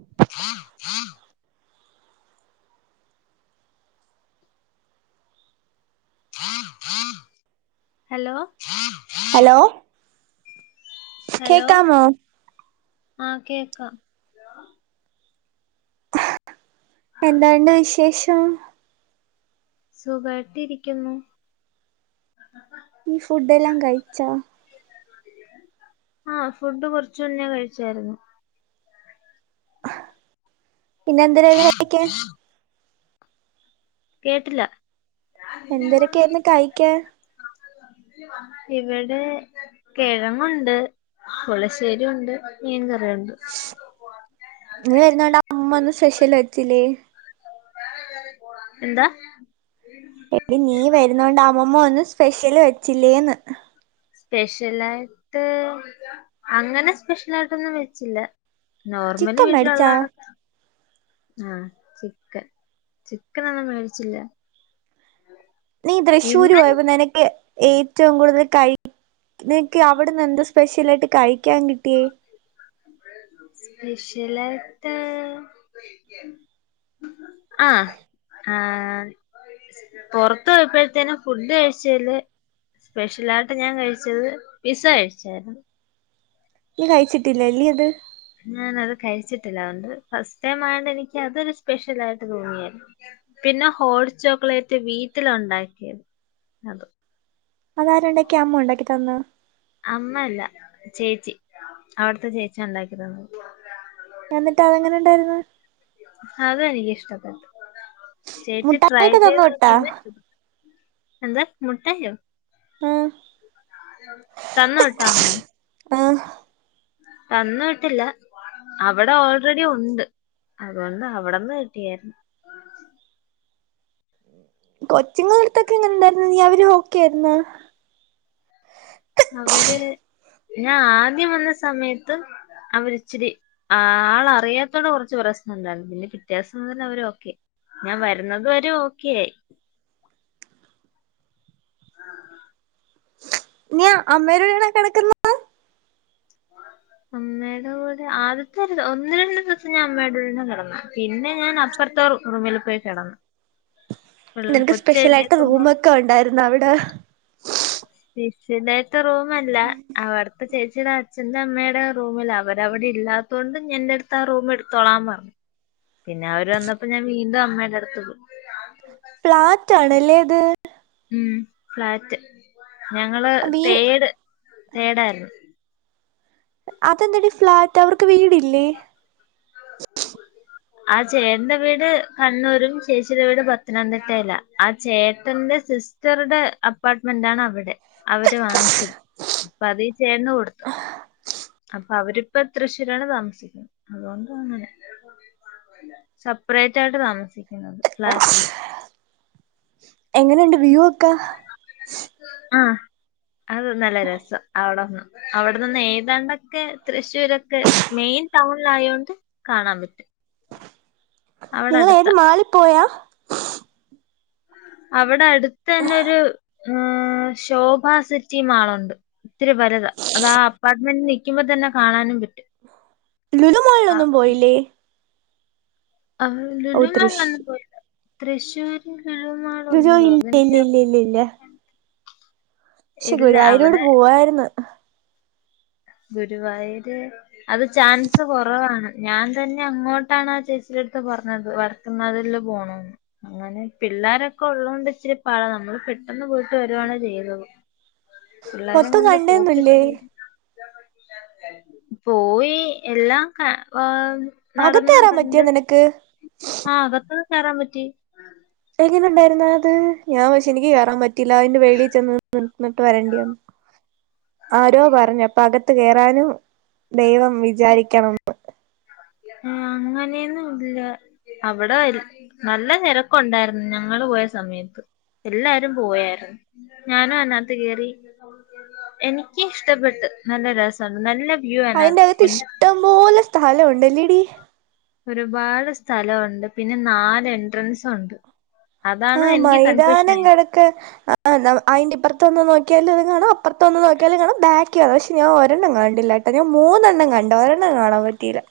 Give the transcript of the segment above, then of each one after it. [unintelligible] Hello! Hello! കേക്കാമോ? ആ കേക്കാം. എന്തുണ്ട് വിശേഷം? സുഖായിട്ട് ഇരിക്കുന്നു. നീ ഫുഡേല്ലാം കഴിച്ചോ? ആഫുഡ് കൊറച്ച് മുന്നേ കഴിച്ചായിരുന്നു. പിന്നെ എന്തി [unintelligible] കേട്ടില്ല. എന്തരൊക്കെയായിന്ന് കഴിക്കാൻ ഇവിടെ കെഴങ്ങുണ്ട്, പുളശ്ശേരിണ്ട്, മീൻകറി നീ വരുനോണ്ടാ [unintelligible] സ്പെഷ്യൽ ചിലേ എന്താ? എടി നീ വരുന്നോണ്ട് അമമ്മ ഇന്ന് സ്പെഷ്യല് വെച്ചില്ലേന്ന് സ്പെഷ്യലായിട്ട് അങ്ങനെ സ്പെഷ്യൽ ആായിട്ടൊന്നും വെച്ചില്ല. നോർമലി ചിക്കൻ മേടിച്ചാ വീട്ടിലുള്ളാണ്. ആ ചിക്കൻ ചിക്കനൊന്നും മേടിച്ചില്ലാ. നീ തൃശ്ശൂര് പോയപ്പോ നിനക്കെ ഏറ്റവുംകൂടുതൽ കഴി നിക്കെ അവിട്ന്ന് എന്ത് സ്പെഷ്യലായിട്ട് കഴിക്കാൻ കി സ്പെഷ് സ്യലായിട്ട്, അ ആ, പൊറത്ത് പോയപ്പത്തേനും ഫുഡ് കഴിച്ചീല് സ്പെഷ്യലായിട്ട് ഞാൻ കഴിച്ചത് പിസ്സഴിച്ചായ്രുന്നു. ഇ കഴിച്ചിട്ടില്ല ല്ലീ ഇത്? ഞാന അത് കഴിച്ചിട്ടില്ലാണ്ട് ഫസ്റ്റ് ടൈംആയണ്ട് എനിക്ക് അതൊരു സ്പെഷ്യലായിട്ട് തോന്നിയരുന്നു. പിന്നെ ഹോട്ട് ചോക്ലേറ്റ് വീട്ടില്ണ്ടാക്കിയത് അതും. അതാരണ്ടാക്കി, അമ്മുണ്ടാക്കി തന്നൊ? അമ്മ അല്ല ചേച്ചി അവിടുത്തെ ചേച്ചിണ്ടാക്കി തന്നത്. എന്നിട്ട് അതെങ്ങനെണ്ടായിരുന്നു? അതെനിക്ക് ഇഷ്ടപെട്ടു. ചേച്ചി ട്രൈ മുട്ടായിയൊക്കെ ചെയ്ത് തന്നു വിട്ടാ നോക്കിയതെ ഷ്ടപ്പെട്ടു എന്ത് മുട്ടായോ? ആഹ് തന്ന്‌ വിട്ടാന്നോ? ആഹ് തന്നു വിട്ടില്ല അവിടെ ഓൾറെഡി ഉണ്ട് അതുകൊണ്ട് അവിടന്ന് കിട്ടിയായിരുന്നു കൊച്ചുങ്ങള്‍ടെ എടുത്ത് ഒക്കെ എങ്ങനെ ഇണ്ടാരുന്നു നീയും അവരും ഓക്കെയായിരുന്നോ? അവര് ഞാൻ ആദ്യം വന്ന സമയത്ത് അവരിച്ചിരി ആൾ അറിയാത്തോണ്ട് കുറച്ച് പ്രശ്നംണ്ടായിരുന്നു പിന്നെ പിറ്റേ ദിവസം മുതൽ അവര് ഓക്കെ ആയി ഞാൻ വരുന്നത് വരെ ഓക്കെ ആയി നീ അമ്മേടെ കൂടെ ആണോ കിടക്കുന്നത്? അമ്മടെ കൂടെ ആദ്യത്തെ ഒരു ഒന്ന് രണ്ട് ദിവസം ഞാൻ അമ്മേടെ കൂടെ കെടന്നു പിന്നെ ഞാൻ അപ്പുറത്തെ റൂമില് പോയി കെടന്നു നിനക്ക് സ്പെഷ്യൽ ആയിട്ട് റൂം ഒക്കെ ഒണ്ടായിരുന്നോ അവിടെ? [unintelligible] [unintelligible] റൂമല്ല അവട് ഇപ്പൊ ചേച്ചിടെ അച്ഛന്റെ അമ്മേടെ റൂമിലാ അവര് അവിടെ ഇല്ലാത്തോണ്ട് എന്റെ അടുത്ത് ആ റൂം എടുത്തോളാൻ പറഞ്ഞു പിന്നെ അവര് വന്നപ്പോ ഞാൻ വീണ്ടും അമ്മേടെ അടുത്ത് പോയി. ഫ്ളാറ്റ് ആണല്ലേ അത്? ഉം ഫ്ലാറ്റ്. ഞങ്ങള് വീ തേട് തേടാരുന്നു. അതെന്താടി ഫ്ലാറ്റ് അവർക്ക് വീടില്ലേ? ആ ചേട്ടന്റെ വീട് കണ്ണൂരും ചേച്ചിയുടെ വീട് പത്തനംതിട്ടെലാ ആ ചേട്ടന്റെ സിസ്റ്ററുടെ അപ്പാർട്ട്മെന്റ് ആണ് അവിടെ അവര് വാങ്ങിച്ചു അപ്പ അത് ഈ ചേട്ടന് കൊടുത്തു അപ്പൊ അവരിപ്പ തൃശ്ശൂരാണ് താമസിക്കുന്നത് അതുകൊണ്ട് സപ്പറേറ്റ് ആയിട്ട് താമസിക്കുന്നത് ഫ്ളാറ്റില് എങ്ങനെയുണ്ട് വ്യൂ ഒക്കെ ആ അത് നല്ല രസം അവിടെന്ന് അവിടെ നിന്ന് ഏതാണ്ടൊക്കെ തൃശ്ശൂരൊക്കെ മെയിൻ ടൗണിലായൊണ്ട് കാണാൻ പറ്റും അവിടെ നിങ്ങള്‍ അടുത്ത ഏതു മാളി പോയാ അവിടെ അടു- തന്നൊരു [unintelligible] ശോഭ സിറ്റി മാളുണ്ട് ഇത്തിരി വലുത അതാ അപ്പാർട്ട് മെന്റി നിൽക്കുമ്പോ തന്നെ കാണാനും പറ്റും ആ- ലുലുമാളിലൊന്നും പോയില്ലേ ആ ഓ ലുലു തൃശ് മാളിലൊന്നും പോയില്ല തൃശ്ശൂരില്‍ ലുലു ഇല്ല ഇല്ല ഇല്ല ഇല്ല ഇല്ല പക്ഷെ ഇല്ല അവിടെ ഗുരുവായൂരൂടെ പോവാരുന്നു ഗുരുവായൂര് അത് ചാൻസ് കുറവാണ് ഞാൻ തന്നെ അങ്ങോട്ടാണ് ആ ചേച്ചിടെ ടുത്ത് പറഞ്ഞത് വടക്കുംനാഥനില് പോണംന്ന് അങ്ങനെ പിള്ളോരൊക്കെ ഉള്ളതോണ്ട് ഇച്ചിരി പാടാ നമ്മള് പെട്ടെന്ന് പോയിട്ട് വരു ആണെ ചെയുന്നത് പിള്ളാരെ മൊത്തം കൊണ്ട് പോക്ക് കണ്ടേന്നില്ലേ ശരിയാ പോയി എല്ലാം ക്ക ഹ് അകത്തേറാൻ പറ്റിയോ നിനക്ക്? കേറാം പറ്റി. എങ്ങനുണ്ടായിരുന്ന് അത് ഞാൻ പഷേ എനിക്ക് കേറാൻ പറ്റ റ്റില അയിൻ്റെ വെളി ചെന്ന് ന് നിന്നിട്ട് വരേണ്ടി വന്ന് ആരോ പറഞ്ഞു അപ്പ അക ത്ത് കേറാനും ദൈവം വിചാരിക്കണം ന്ന് ആഹ് അങ്ങനെന്നും ഇല്ല അവടെ എ നല്ല തെരക്കുണ്ടായിരുന്നു ഞങ്ങള് പോയ സമയത്ത് എല്ലാരും പോയാരുന്നു ഞാന അയിനകത്ത് കേറി എനിക്ക് ഇഷ്ടപ്പെട്ട് നല്ല രസമുണ്ട് നല്ല വ്യൂ അയിന്റെ അതിനകത്ത് അകത്ത് പിന്നെ ഇഷ്ടം പോലെ സ്ഥലോണ്ട് ഇല്ലെടി? ഒരുപാട് സ്ഥലം ഒണ്ട് പിന്നെ നാല് എൻട്രൻസ് ഉണ്ട്. അതാണ് ആഹ് എനിക്ക് കൺഫ്യൂഷൻ മൈതാനം ആയത് കെടക്കെ ആ നമ അയിന്റെ ഇപ്പുറത്തൊന്ന് നോ ക്ക്യാലുംത് കാണാം അപ്പറത്തൊന്ന്നോക്ക്യാലും കാണാം ബാക്കി അതെ പക്ഷേ ഞാ ഒരെണ്ണം കണ്ടില്ലാട്ടാ ഞാൻ മൂന്നണ്ണം കണ്ടൊരെണ്ണം കാണാൻ പറ്റീല്ല.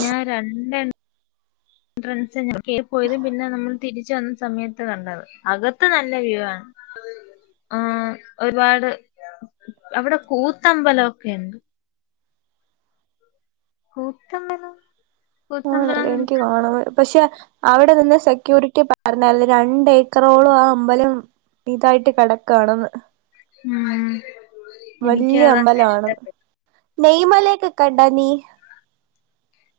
ഞാൻ രണ്ട് എൻഡ്രൻസെന്നെ ഉള്ളൂ. കേറി പോയത് പിന്നെ നമ്മൾ തിരി തിരിച്ചുവന്നസമയത്ത് കണ്ടത് അകത്ത് നല്ല വ്യൂ ആണ് ആ ഒരുപാട് അവിടെ കൂത്തമ്പലമൊക്കെ ഉണ്ട്. കൂത്തമ്പലം. കൂത്തമ്പലം ആണല്ലേ എനിക്ക് നമുക്ക് കാണണം പക്ഷെ. അവിടെ നിന്ന് സെക്യൂരിറ്റി പറഞ്ഞ് രണ്ട് ഏക്കറോളം ആ അമ്പലം ഇതായിട്ട് കിടക്കണെന്ന്. ഉം എനിക്ക് അതാണ് ഇഷ്ടപ്പെട്ട നെയ്മലേക്ക് കണ്ട നീ.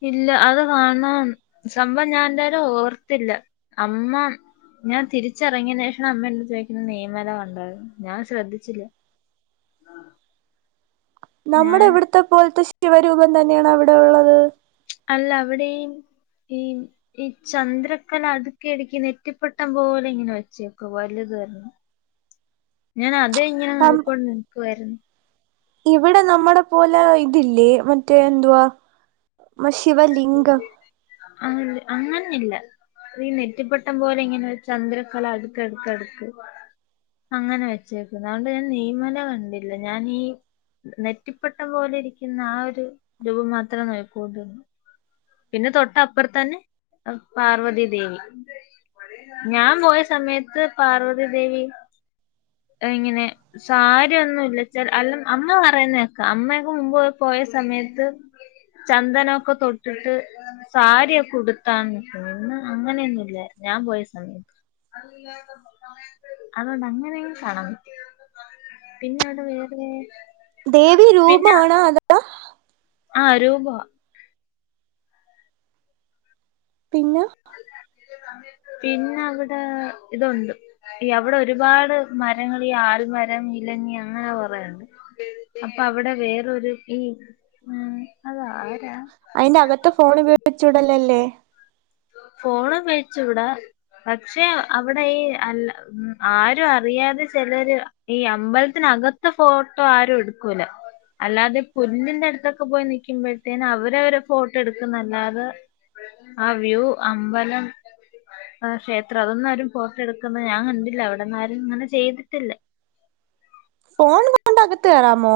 ഇല്ല അത് കാണണം സംഭവം ഞാൻ എന്തായാലും ഓർത്തില്ല അമ്മ ഞാൻ തിരിച്ചറങ്ങിയന് ശേഷം അമ്മ എന്റെ അടുത്ത് ചോദിക്കുന്ന നെയ്യ്മല കണ്ടായിരുന്നോന്ന് ഞാൻ ശ്രദ്ധിച്ചില്ല. നമ്മടെ ഞാൻ ഇവ്ടത്തെ പോൽത്തെ ശ് ശിവ രൂപം തന്നെയാണോ അവിടെള്ളത്? അല്ല അവിടെയും ഈ ഈ ചന്ദ്രക്കല അടുക്കി അടുക്കി നെറ്റിപ്പെട്ടം പോലെ ഇങ്ങനെ വെച്ചേക്കെ വലുതൊരണ്ണം ഞാന ഇത് ഇങ്ങനെ നം നോക്കികൊണ്ട് നിക്കുവായിരുന്നു. ഇവിടെ നമ്മടെ പോലെ ഇതില്ലേ മറ്റേ എന്തുവാ ശിവലിംഗം. അ അങ്ങനൊന്നില്ല. ഈ നെറ്റിപ്പട്ടം പോലെ ഇങ്ങനെ ചന്ദ്രക്കല അടുക്ക് അടുക്ക് അടുക്ക് അങ്ങനെ വെച്ചേക്ക്ന്നെ. അതുകൊണ്ട് ഞൻ നെയ്മല കണ്ടില്ല. ഞാനീ നെറ്റിപ്പട്ടം പോലെ ഇരിക്കുന്ന ആ ഒരു രൂപം മാത്രം നോക്കിക്കോണ്ട്ന്ന്. പിന്നെ തൊട്ടപ്പർത്തന്നെ പാർവതി ദേവി. ഞാ പോയ സമയത്ത് പാർവതി ദേവി ഇങ്ങനെ സാരിയൊ ന്നും ഇല്ലച്ചാൽ അല്ലം അമ്മ പറയ്ന്നേക്കാം അമ്മയൊക്കെ മുമ്പ് പോയ സമയത്ത് ചന്ദനൊക്കെ തൊ ട്ട്ട്ട് സാരിയൊക്കെ ഉടുത്താ നിക്കുന്നു. ഇന്ന് അങ്ങനെയൊന്നുല്ല ഞാൻ പോയ സമയത്ത്. അതൊണ്ട് അങ്ങനെയും കാണാൻപറ്റി. പിന്നെ അവിടെ വേറെ ദേവി പിന്നെ രൂപാണോ അതാ ആ രൂപാ പിന്ന പിന്ന അവടാ ഇതുണ്ട് അവിടെ ഒരുപാട് മരങ്ങള് ഈ ആൽമരം, ഇലഞ്ഞി അങ്ങനെ കൊറേണ്ട്. അപ്പൊ അവടെ വേറൊരു ഈ അതാ അയിന്റെ അകത്ത് ഫോണു വെച്ചൂടല്ലല്ലേ. ഫോണുപയോഗിച്ചൂടാ. പക്ഷെ അവിടെ ഈ അല്ല ആരും അറിയാതെ ചെലര് ഈ അമ്പൽ ത്തിനകത്ത ഫോട്ടോ ആരും ഇട് ക്കൂല. അല്ലാതെ പുല്ലിന്റെ അട് ത്തൊക്കെ പോയി നിക്ക്മ്പഴത്തേന അവരവര് ഫോട്ടോ എടുക്കുന്നല്ലാതെ ആ വ്യൂ അമ്പലം ക്ഷേത്രം അതൊന്നും ആരും ഫോട്ടൊ എട്ക്ന്നത് ഞാൻ കണ്ടില്ല അവിടോന്നും ആരും ഇങ്ങനെ ചെയ്തിട്ടില്ല മോ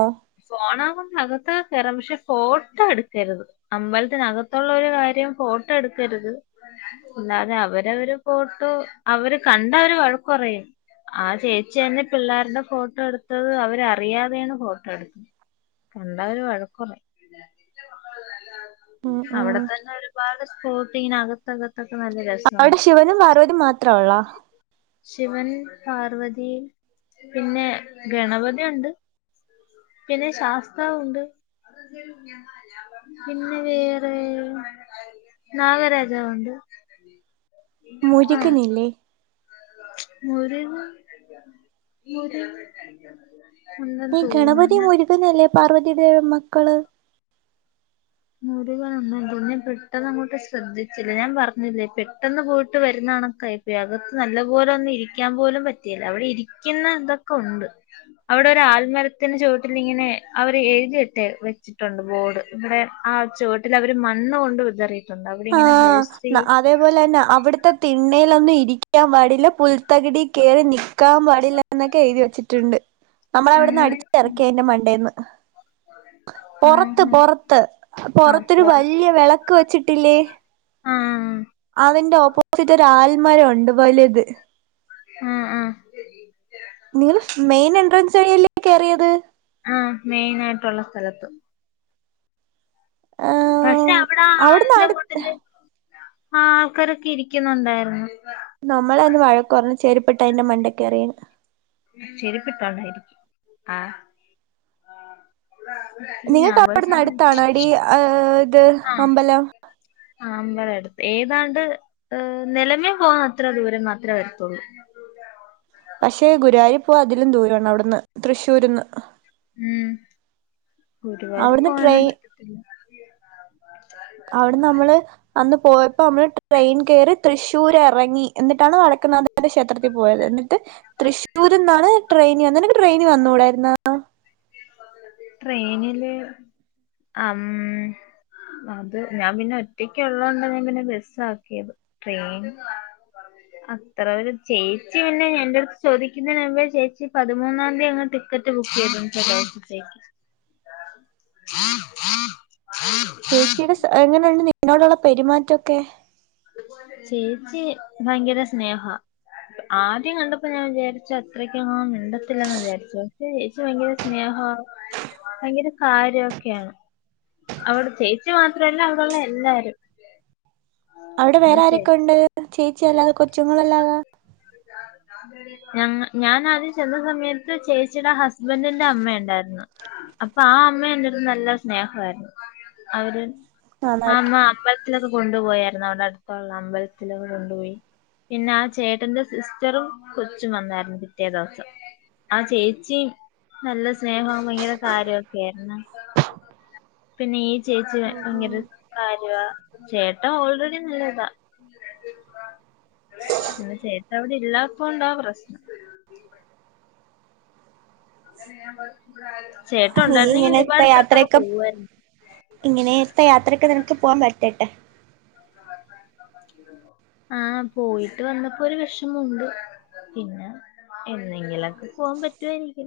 ഫോണാ കൊണ്ട് അകത്തൊക്കെ കെറാം പക്ഷെ ഫോട്ടോ എട്ക്കര്ത് അമ്പലത്തിനകത്തോള്ള ഒരു കാര്യം ഫോട്ടോ എട്ക്കര്ത് അല്ലാതെ അവരവര് ഫോട്ടോ അവര് കണ്ടാ അവര് വഴക്ക് പറയും ആ ചേച്ചിന്നെ പിള്ളേരുടെ ഫോട്ടോ എട്ത്തത് അവരറിയാതെയാണ് ഫോട്ടോ എട് കണ്ടാല് വഴക്കൊറയും ഉം ഉം അവിടെ തന്നെ ഒരുപാട് പോട്ട് ഇങ്ങനെ അകത്തൊക്കെ അവിടെ ശിവനും പർവതിയും മാത്രേ ഉള്ളോ? ശിവൻ പാർവതി പിന്നെ ഗണപതി ഉണ്ട്. പിന്നെ ശാസ്താവുണ്ട് പിന്നെ വേറെ നാഗരാജാവുണ്ട്. ആ മുരുകനില്ലേ? മുരുകൻ മുരുകൻ ഉണ്ടെന്ന് ഈ തോന്നുന്നു ഗണപതി മുരുകനല്ലേ? പാർവതിദേവിടെ മക്കള്? മുരുകൻ ഉണ്ടെന്ന് തോന്നുന്നു ഞാൻ പെട്ടെന്ന് അങ്ങോട്ട് ശ്രദ്ധിച്ചില്ല. ഞാൻ പറഞ്ഞില്ലേ പെട്ടെന്ന് പോയിട്ട് വരുന്ന കണക്കാ ഇപ്പ അകത്ത് നല്ല പോലെ ഒന്നും ഇരിക്കാൻ പോലും പറ്റിയില്ല. അവിടെ ഇരിക്കുന്ന ഇതൊക്കെ ഉണ്ട്. അവിടെ ഒരു ആൽമരത്തിന് ചുവട്ടിലിങ്ങനെ അവർ എഴുതിയിട്ട് വെച്ചിട്ടുണ്ട് ബോർഡ് ഇവിടെ ആ ചുവട്ടിൽ അവര് മണ്ണ് കൊണ്ട് വിതറി ആ അതേപോലെന്നെ അവിടത്തെ തിണ്ണേ ലൊന്നും ഇരിക്കാൻ പാടില്ല പുൽത്തകിടി കേറി നിൽക്കാൻ പാടില്ല എന്നൊക്കെ എഴുതി വെച്ചിട്ടുണ്ട്. നമ്മളെ അവിടുന്ന് അങ്ങനെ അടിച്ചു ഇറക്കി അതിന്റെ മണ്ടേന്ന്. പുറത്ത് ആഹ് പുറത്ത് ആ പുറത്തൊരു പൊറ വലിയ വിളക് ക്ക് വെച്ചി ട്ടില്ലെ ആഹ് അതിന്റെ ഓപ്പോസിറ്റ് ഒരു ആൽമരം ഉണ്ട് വലുത്. ആഹ് ആഹ്. നിങ്ങൾ മെയിൻ എൻട്രൻസ് വഴിയല്ലേ കേറിയത്. ആഹ് മെയിൻ ആയിട്ടുള്ള സ്ഥലത്ത്. പക്ഷെ ഏഹ് അവിട അവിടുന്ന് ആലിന്റ അടു മൂട്ടില് ആഹ് ആൾക്കാരൊക്കെ ഇരിക്കുന്നുണ്ടായിരുന്നു. നമ്മളെ അന്ന് വഴക്കുപറഞ്ഞ് ചെരിപ്പിട്ട് അതിന്റെ മണ്ടെക്കയറിയെന് ചെരിപ്പിട്ടോണ്ടായിരിക്കും ആഹ്. ഞാൻ നിങ്ങക്ക് പോയ അവിടുന്ന് സമയത്ത് അടുത്താണോടീ ഇത് അമ്പലം. അമ്പലം അടുത്ത് ഏതാണ്ട് നിലമേൽ പോകുന്ന അത്ര ദൂരം മാത്രമേ വരത്തുള്ളൂ. പക്ഷെ ഗുരുവായൂർ പോവാ ഇതിലും ദൂരോണ്ട് അവിടുന്ന് തൃശ്ശൂര്ന്ന്. ഉം ഗുരുവായൂർ അവിടുന്ന് പോകാനുള്ള ട്രെയിൻ അവിടെ നമ്മള് അന്ന് പോയപ്പോ നമ്മള് ട്രെയിൻ കയറി തൃശ്ശൂര് ഇറങ്ങി എന്നിട്ടാണ് വടക്കനാഥന്റെ ക്ഷേത്രത്തിൽ പോയത് എന്നിട്ട് തൃശ്ശൂര് നിന്നാണ് ട്രെയിനി വന്നേ നിനക്ക് ട്രെയിനി വന്നു കൂടായിരുന്നാ. ട്രെയിനില് അം അത് ഞാൻ പിന്നെ ഒറ്റക്ക് ഉള്ളോണ്ട ഞാൻ പിന്നെ ബസ് ആക്കിയത് ട്രെയിൻ അത്ര ഒര് ചേച്ചി പിന്നെ എന്റെ അടുത്ത് ചോദിക്കുന്നുമ്പ ചേച്ചി പതിമൂന്നാം തീയതി അ ടിക്കറ്റ് ബുക്ക് ചെയ്തു ദിവസത്തേക്ക് ചേച്ചിയുടെ എങ്ങനെയുണ്ട് നിന്നോടുള്ള പെരുമാറ്റൊക്കെ. ചേച്ചി ഭയങ്കര സ്നേഹ ആദ്യം കണ്ടപ്പോ ഞാൻ വിചാരിച്ച അത്രക്ക് മിണ്ടത്തില്ലന്ന് വിചാരിച്ചു പക്ഷെ ചേച്ചി ഭയങ്കര സ്നേഹ ഭയങ്കര കാര്യമൊക്കെയാണ് അവിടെ ചേച്ചി മാത്രല്ല അവിടൊള്ള എല്ലാരും അവിടെ വേറ ആരക്കെ ഉണ്ട് ചേ ച്ചി അല്ലാതെ കൊച്ചുങ്ങളല്ലാതെ ഞ ഞൻ ആദ്യം ചെന്ന സമയത്ത് ചേച്ചിയുടെ ഹസ്ബന്റിന്റെ അമ്മ ഇണ്ടായിരുന്നു അപ്പൊ ആ അമ്മെ എന്റെട്ത്ത് നല്ല സ്നേഹായിരിന്ന്‌ അവര് ആ അമ്മ നന്നായിരിക്കും അമ്പലത്തില കൊണ്ടുപോയായിരുന്നു അവിടെ അടുത്തുള്ള അമ്പലത്തിലൊക്കെ കൊണ്ടുപോയി പിന്നെ ആ ചേട്ടന്റെ സിസ് റ്ററും കൊച്ചും വന്നായിരുന്നു പിറ്റേ ദിവസം ആ ചേച്ചിയും നല്ല സ്നേഹവും ഭയങ്കര കാര്യൊക്കെ ആയിരുന്നു പിന്നെ ചേച്ചി ഉം ഭയങ്കര ഉം കാര്യാ ചേട്ട ഓൾറെഡി നല്ലതാ പിന്നെ ചേട്ട അവിടെ ഇല്ലാപൊണ്ടാ പ്രശ്നം അങ്ങനെ ഞാൻ വ ഇവിട ഇനി ഇങ്ങനത്തെ യാത്രയൊക്കെ ഇങ്ങനെത്തെ യാത്രയൊക്കെ നിനക്ക് പോകാൻ പ റ്റട്ടെ ആഹ് പോയിട്ട് വന്നപ്പോ ഒരു വിഷമുണ്ട് പിന്നെ എന്നെങ്കിലൊക്കെ പോവാൻ പറ്റുവായിരിക്കും